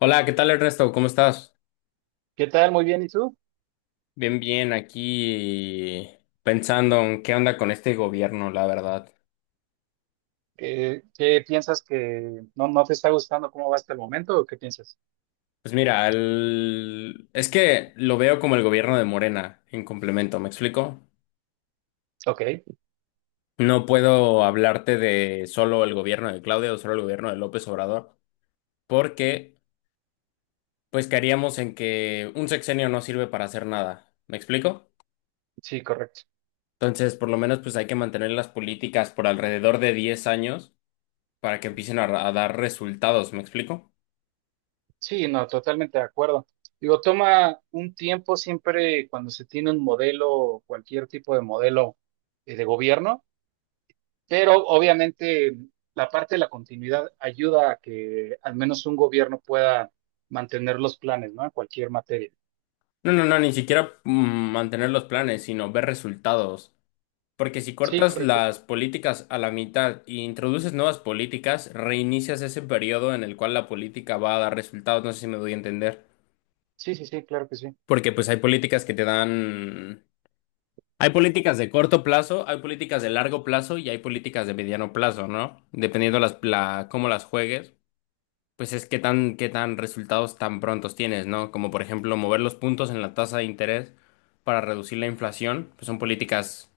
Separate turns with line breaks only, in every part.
Hola, ¿qué tal Ernesto? ¿Cómo estás?
¿Qué tal? Muy bien. ¿Y tú?
Bien, bien, aquí pensando en qué onda con este gobierno, la verdad.
¿Qué piensas que no te está gustando cómo va hasta el momento o qué piensas?
Pues mira, es que lo veo como el gobierno de Morena, en complemento, ¿me explico?
Ok,
No puedo hablarte de solo el gobierno de Claudia o solo el gobierno de López Obrador, porque pues caeríamos en que un sexenio no sirve para hacer nada, ¿me explico?
sí, correcto.
Entonces, por lo menos pues hay que mantener las políticas por alrededor de 10 años para que empiecen a dar resultados, ¿me explico?
Sí, no, totalmente de acuerdo. Digo, toma un tiempo siempre cuando se tiene un modelo, cualquier tipo de modelo de gobierno, pero obviamente la parte de la continuidad ayuda a que al menos un gobierno pueda mantener los planes, ¿no? En cualquier materia.
No, no, no, ni siquiera mantener los planes, sino ver resultados. Porque si
Sí,
cortas
correcto.
las políticas a la mitad e introduces nuevas políticas, reinicias ese periodo en el cual la política va a dar resultados. No sé si me doy a entender.
Sí, sí, sí, claro que sí.
Porque pues hay políticas que te dan... Hay políticas de corto plazo, hay políticas de largo plazo y hay políticas de mediano plazo, ¿no? Dependiendo cómo las juegues. Pues es que qué tan resultados tan prontos tienes, ¿no? Como por ejemplo mover los puntos en la tasa de interés para reducir la inflación, pues son políticas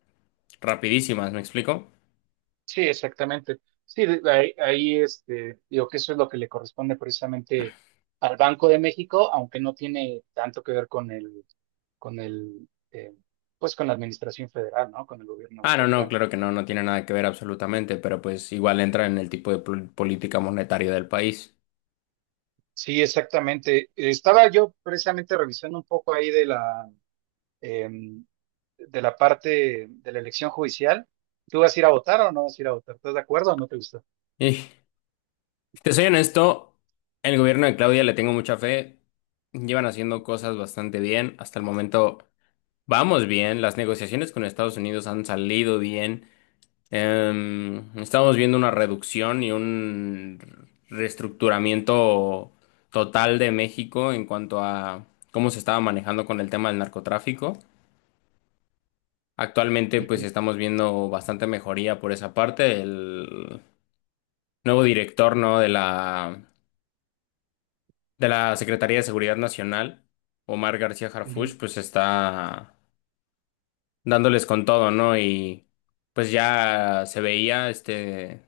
rapidísimas, ¿me explico?
Sí, exactamente. Sí, ahí, este, digo que eso es lo que le corresponde precisamente al Banco de México, aunque no tiene tanto que ver con el, pues con la administración federal, ¿no? Con el gobierno
Ah, no,
tal
no,
cual.
claro que no, no tiene nada que ver absolutamente, pero pues igual entra en el tipo de política monetaria del país.
Sí, exactamente. Estaba yo precisamente revisando un poco ahí de la, em, de la parte de la elección judicial. ¿Tú vas a ir a votar o no vas a ir a votar? ¿Estás de acuerdo o no te gusta?
Y si te soy honesto, el gobierno de Claudia le tengo mucha fe, llevan haciendo cosas bastante bien, hasta el momento vamos bien, las negociaciones con Estados Unidos han salido bien. Estamos viendo una reducción y un reestructuramiento total de México en cuanto a cómo se estaba manejando con el tema del narcotráfico. Actualmente, pues
Ujú,
estamos viendo bastante mejoría por esa parte. El nuevo director, ¿no? De la Secretaría de Seguridad Nacional, Omar García
ujú,
Harfuch, pues está dándoles con todo, ¿no? Y pues ya se veía este.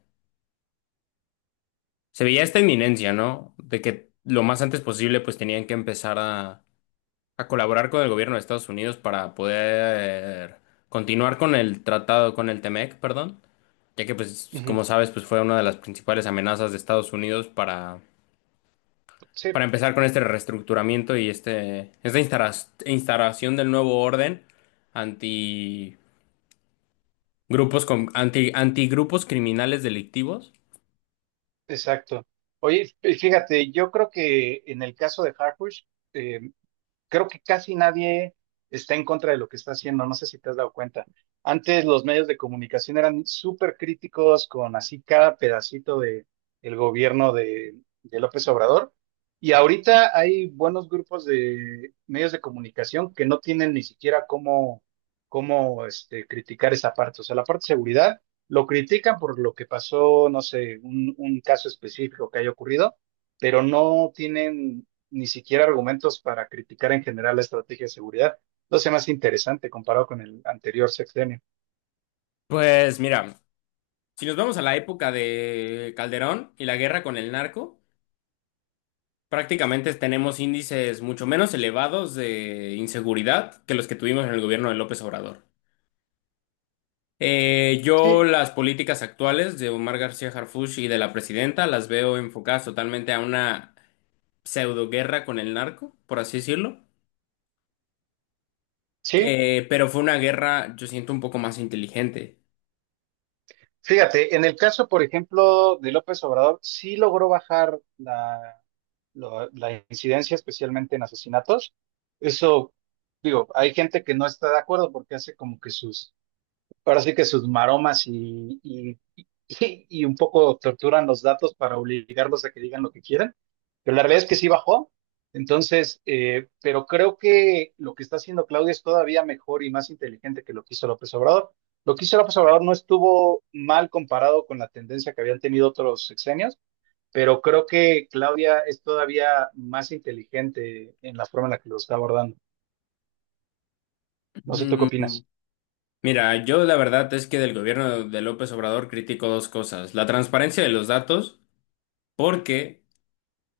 Se veía esta inminencia, ¿no? De que lo más antes posible pues tenían que a colaborar con el gobierno de Estados Unidos para poder continuar con el tratado, con el Temec, perdón, ya que pues como
ujú.
sabes pues fue una de las principales amenazas de Estados Unidos
Sí.
para empezar con este reestructuramiento y esta instalación del nuevo orden anti antigrupos criminales delictivos.
Exacto. Oye, fíjate, yo creo que en el caso de Harkush, creo que casi nadie está en contra de lo que está haciendo, no sé si te has dado cuenta. Antes los medios de comunicación eran súper críticos con así cada pedacito de el gobierno de López Obrador y ahorita hay buenos grupos de medios de comunicación que no tienen ni siquiera cómo, cómo este, criticar esa parte, o sea, la parte de seguridad lo critican por lo que pasó, no sé, un caso específico que haya ocurrido, pero no tienen ni siquiera argumentos para criticar en general la estrategia de seguridad. Lo hace más interesante comparado con el anterior sexenio.
Pues mira. Si nos vamos a la época de Calderón y la guerra con el narco, prácticamente tenemos índices mucho menos elevados de inseguridad que los que tuvimos en el gobierno de López Obrador. Yo
Sí,
las políticas actuales de Omar García Harfuch y de la presidenta las veo enfocadas totalmente a una pseudo guerra con el narco, por así decirlo.
sí.
Pero fue una guerra, yo siento, un poco más inteligente.
Fíjate, en el caso, por ejemplo, de López Obrador, sí logró bajar la, la incidencia, especialmente en asesinatos. Eso, digo, hay gente que no está de acuerdo porque hace como que sus ahora sí que sus maromas y un poco torturan los datos para obligarlos a que digan lo que quieran, pero la realidad es que sí bajó. Entonces, pero creo que lo que está haciendo Claudia es todavía mejor y más inteligente que lo que hizo López Obrador. Lo que hizo López Obrador no estuvo mal comparado con la tendencia que habían tenido otros sexenios, pero creo que Claudia es todavía más inteligente en la forma en la que lo está abordando. No sé, ¿tú qué
Mm,
opinas?
Mira, yo la verdad es que del gobierno de López Obrador critico dos cosas, la transparencia de los datos porque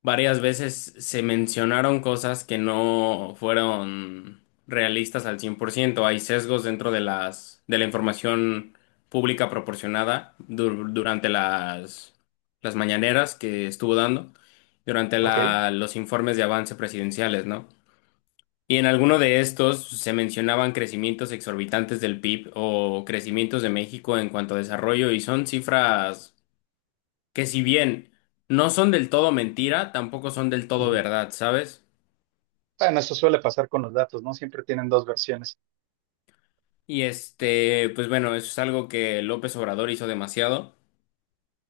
varias veces se mencionaron cosas que no fueron realistas al 100%. Hay sesgos dentro de las de la información pública proporcionada durante las mañaneras que estuvo dando, durante
Ok.
los informes de avance presidenciales, ¿no? Y en alguno de estos se mencionaban crecimientos exorbitantes del PIB o crecimientos de México en cuanto a desarrollo y son cifras que si bien no son del todo mentira, tampoco son del todo
Ujú.
verdad, ¿sabes?
Bueno, eso suele pasar con los datos, ¿no? Siempre tienen dos versiones.
Y este, pues bueno, eso es algo que López Obrador hizo demasiado.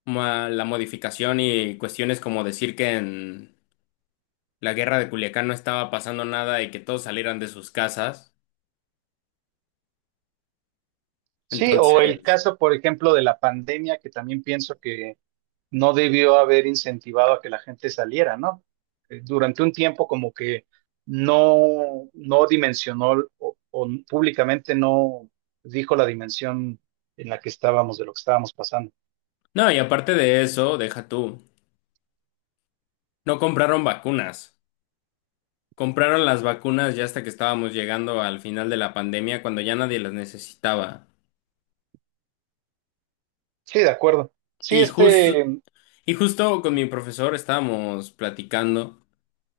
La modificación y cuestiones como decir que en la guerra de Culiacán no estaba pasando nada y que todos salieran de sus casas.
Sí, o el
Entonces,
caso, por ejemplo, de la pandemia, que también pienso que no debió haber incentivado a que la gente saliera, ¿no? Durante un tiempo como que no, no dimensionó o públicamente no dijo la dimensión en la que estábamos, de lo que estábamos pasando.
no, y aparte de eso, deja tú, no compraron vacunas. Compraron las vacunas ya hasta que estábamos llegando al final de la pandemia, cuando ya nadie las necesitaba.
Sí, de acuerdo. Sí,
Y justo,
este.
Y justo con mi profesor estábamos platicando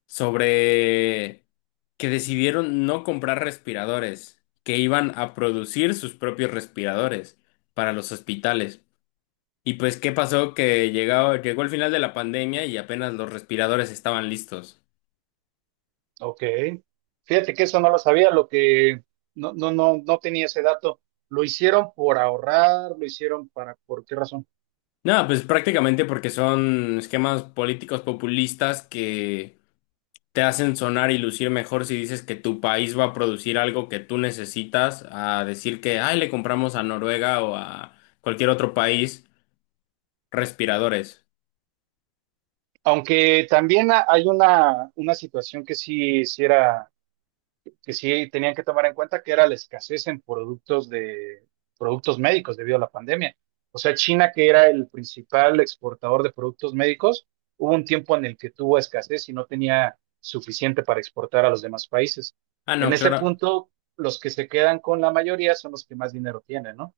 sobre que decidieron no comprar respiradores, que iban a producir sus propios respiradores para los hospitales. Y pues, ¿qué pasó? Que llegó el final de la pandemia y apenas los respiradores estaban listos.
Ok. Fíjate que eso no lo sabía, lo que no, no, no, no tenía ese dato. Lo hicieron por ahorrar, lo hicieron para, ¿por qué razón?
Nada, pues prácticamente porque son esquemas políticos populistas que te hacen sonar y lucir mejor si dices que tu país va a producir algo que tú necesitas, a decir que, ay, le compramos a Noruega o a cualquier otro país respiradores.
Aunque también hay una situación que sí, hiciera que sí tenían que tomar en cuenta que era la escasez en productos de productos médicos debido a la pandemia. O sea, China, que era el principal exportador de productos médicos, hubo un tiempo en el que tuvo escasez y no tenía suficiente para exportar a los demás países.
Ah, no,
En ese
claro.
punto, los que se quedan con la mayoría son los que más dinero tienen, ¿no?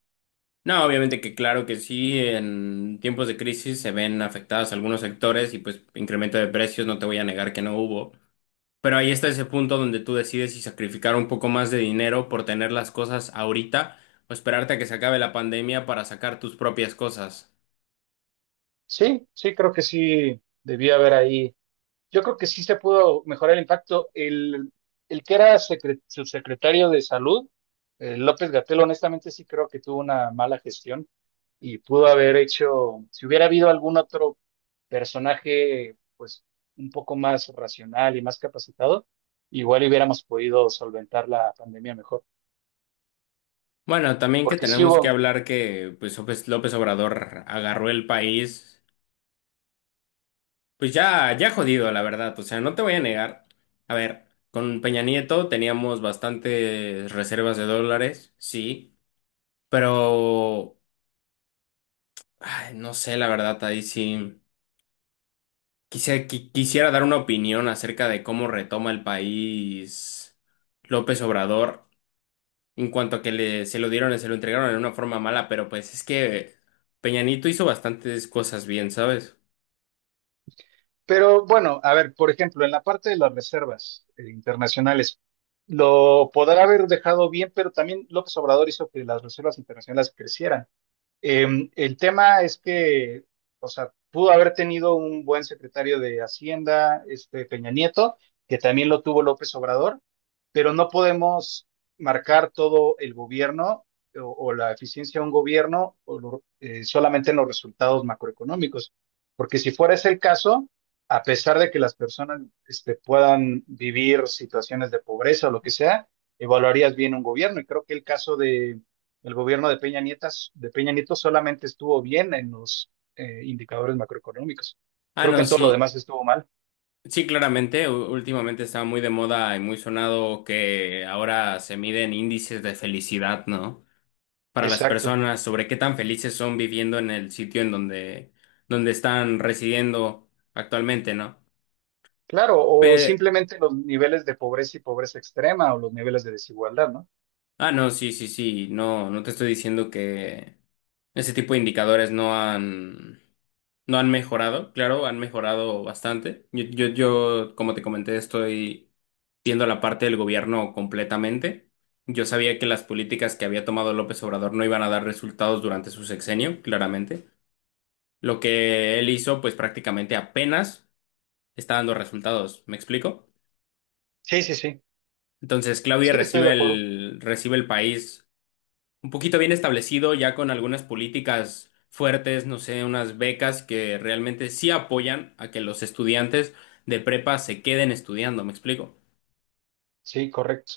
No, obviamente que claro que sí, en tiempos de crisis se ven afectados algunos sectores y pues incremento de precios, no te voy a negar que no hubo. Pero ahí está ese punto donde tú decides si sacrificar un poco más de dinero por tener las cosas ahorita o esperarte a que se acabe la pandemia para sacar tus propias cosas.
Sí, sí, creo que sí debía haber ahí yo creo que sí se pudo mejorar el impacto. El que era subsecretario de salud, López Gatel, honestamente sí creo que tuvo una mala gestión y pudo haber hecho, si hubiera habido algún otro personaje, pues un poco más racional y más capacitado, igual hubiéramos podido solventar la pandemia mejor.
Bueno, también que
Porque sí
tenemos que
hubo.
hablar que pues López Obrador agarró el país, pues ya, ya jodido, la verdad. O sea, no te voy a negar. A ver, con Peña Nieto teníamos bastantes reservas de dólares, sí, pero ay, no sé, la verdad, ahí sí. Quisiera dar una opinión acerca de cómo retoma el país López Obrador en cuanto a se lo dieron, se lo entregaron en una forma mala, pero pues es que Peñanito hizo bastantes cosas bien, ¿sabes?
Pero bueno, a ver, por ejemplo, en la parte de las reservas internacionales, lo podrá haber dejado bien, pero también López Obrador hizo que las reservas internacionales crecieran. El tema es que, o sea, pudo haber tenido un buen secretario de Hacienda, este Peña Nieto, que también lo tuvo López Obrador, pero no podemos marcar todo el gobierno o la eficiencia de un gobierno o solamente en los resultados macroeconómicos, porque si fuera ese el caso, a pesar de que las personas este, puedan vivir situaciones de pobreza o lo que sea, evaluarías bien un gobierno. Y creo que el caso de el gobierno de Peña Nieto solamente estuvo bien en los indicadores macroeconómicos.
Ah,
Creo que
no,
en todo lo
sí,
demás estuvo mal.
sí, claramente, últimamente estaba muy de moda y muy sonado que ahora se miden índices de felicidad, ¿no? Para las
Exacto.
personas sobre qué tan felices son viviendo en el sitio donde están residiendo actualmente, ¿no?
Claro, o
Pero,
simplemente los niveles de pobreza y pobreza extrema o los niveles de desigualdad, ¿no?
ah, no, sí, sí, sí, no, no te estoy diciendo que ese tipo de indicadores no han mejorado, claro, han mejorado bastante. Yo, como te comenté, estoy viendo la parte del gobierno completamente. Yo sabía que las políticas que había tomado López Obrador no iban a dar resultados durante su sexenio, claramente. Lo que él hizo, pues prácticamente apenas está dando resultados. ¿Me explico?
Sí, sí, sí.
Entonces, Claudia
Sí, estoy de acuerdo.
recibe el país un poquito bien establecido, ya con algunas políticas fuertes, no sé, unas becas que realmente sí apoyan a que los estudiantes de prepa se queden estudiando, ¿me explico?
Sí, correcto.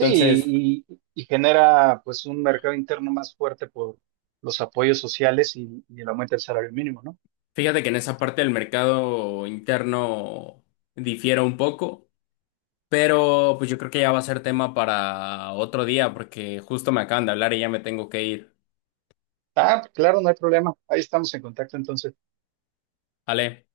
Entonces,
y genera pues un mercado interno más fuerte por los apoyos sociales y el aumento del salario mínimo, ¿no?
fíjate que en esa parte del mercado interno difiere un poco, pero pues yo creo que ya va a ser tema para otro día, porque justo me acaban de hablar y ya me tengo que ir.
Ah, claro, no hay problema. Ahí estamos en contacto entonces.
¿Vale?